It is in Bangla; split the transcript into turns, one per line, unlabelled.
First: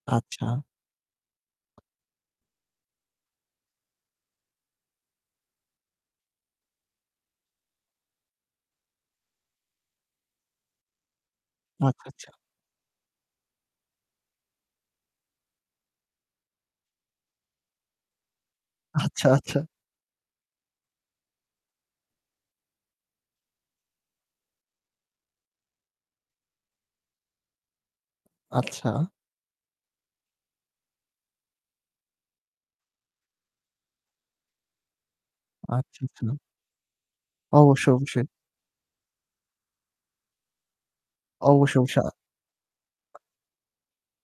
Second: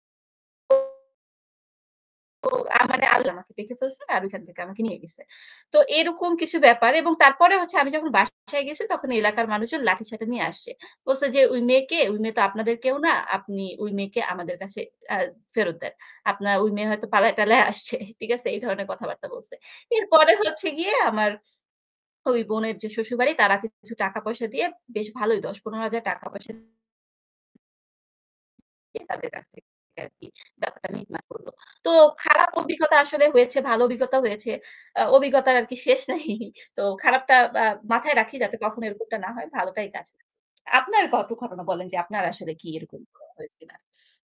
আচ্ছা।
ও, আমারে আল্লাহ আমাকে দেখে ফেলছে আর ওইখান থেকে আমাকে নিয়ে গেছে। তো এরকম কিছু ব্যাপার এবং তারপরে হচ্ছে আমি যখন বাসায় গেছি তখন এলাকার মানুষজন লাঠিসোঠা নিয়ে আসছে। বলছে যে, "ওই মেয়েকে
আচ্ছা।
ওই
আচ্ছা।
মেয়ে তো আপনাদের কেউ না। আপনি ওই মেয়েকে আমাদের কাছে আ ফেরত দেন। আপনার ওই মেয়ে হয়তো পালায়-টালায় আসছে।" ঠিক আছে? এই ধরনের
আচ্ছা।
কথাবার্তা বলছে।
আচ্ছা।
এরপরে হচ্ছে গিয়ে আমার ওই বোনের যে শ্বশুরবাড়ি তারা কিছু টাকা পয়সা দিয়ে বেশ ভালোই ৳১০-৳১৫,০০০ পয়সা
আচ্ছা।
দিয়ে তাদের কাছ থেকে আরকি ব্যাপারটা মিটমাট করলো। তো খারাপ অভিজ্ঞতা আসলে হয়েছে, ভালো অভিজ্ঞতাও হয়েছে। আ অভিজ্ঞতার আরকি
আচ্ছা।
শেষ নাই।
আচ্ছা।
তো খারাপটা বা
অবশ্যই।
মাথায়
অবশ্যই।
রাখি যাতে কখনো এরকমটা না হয়। ভালোটাই কাজ আপনার গল্প, ঘটনা
অবশ্যই,
বলেন যে
অবশ্যই। আ
আপনার আসলে কি এরকম হয়েছে কিনা?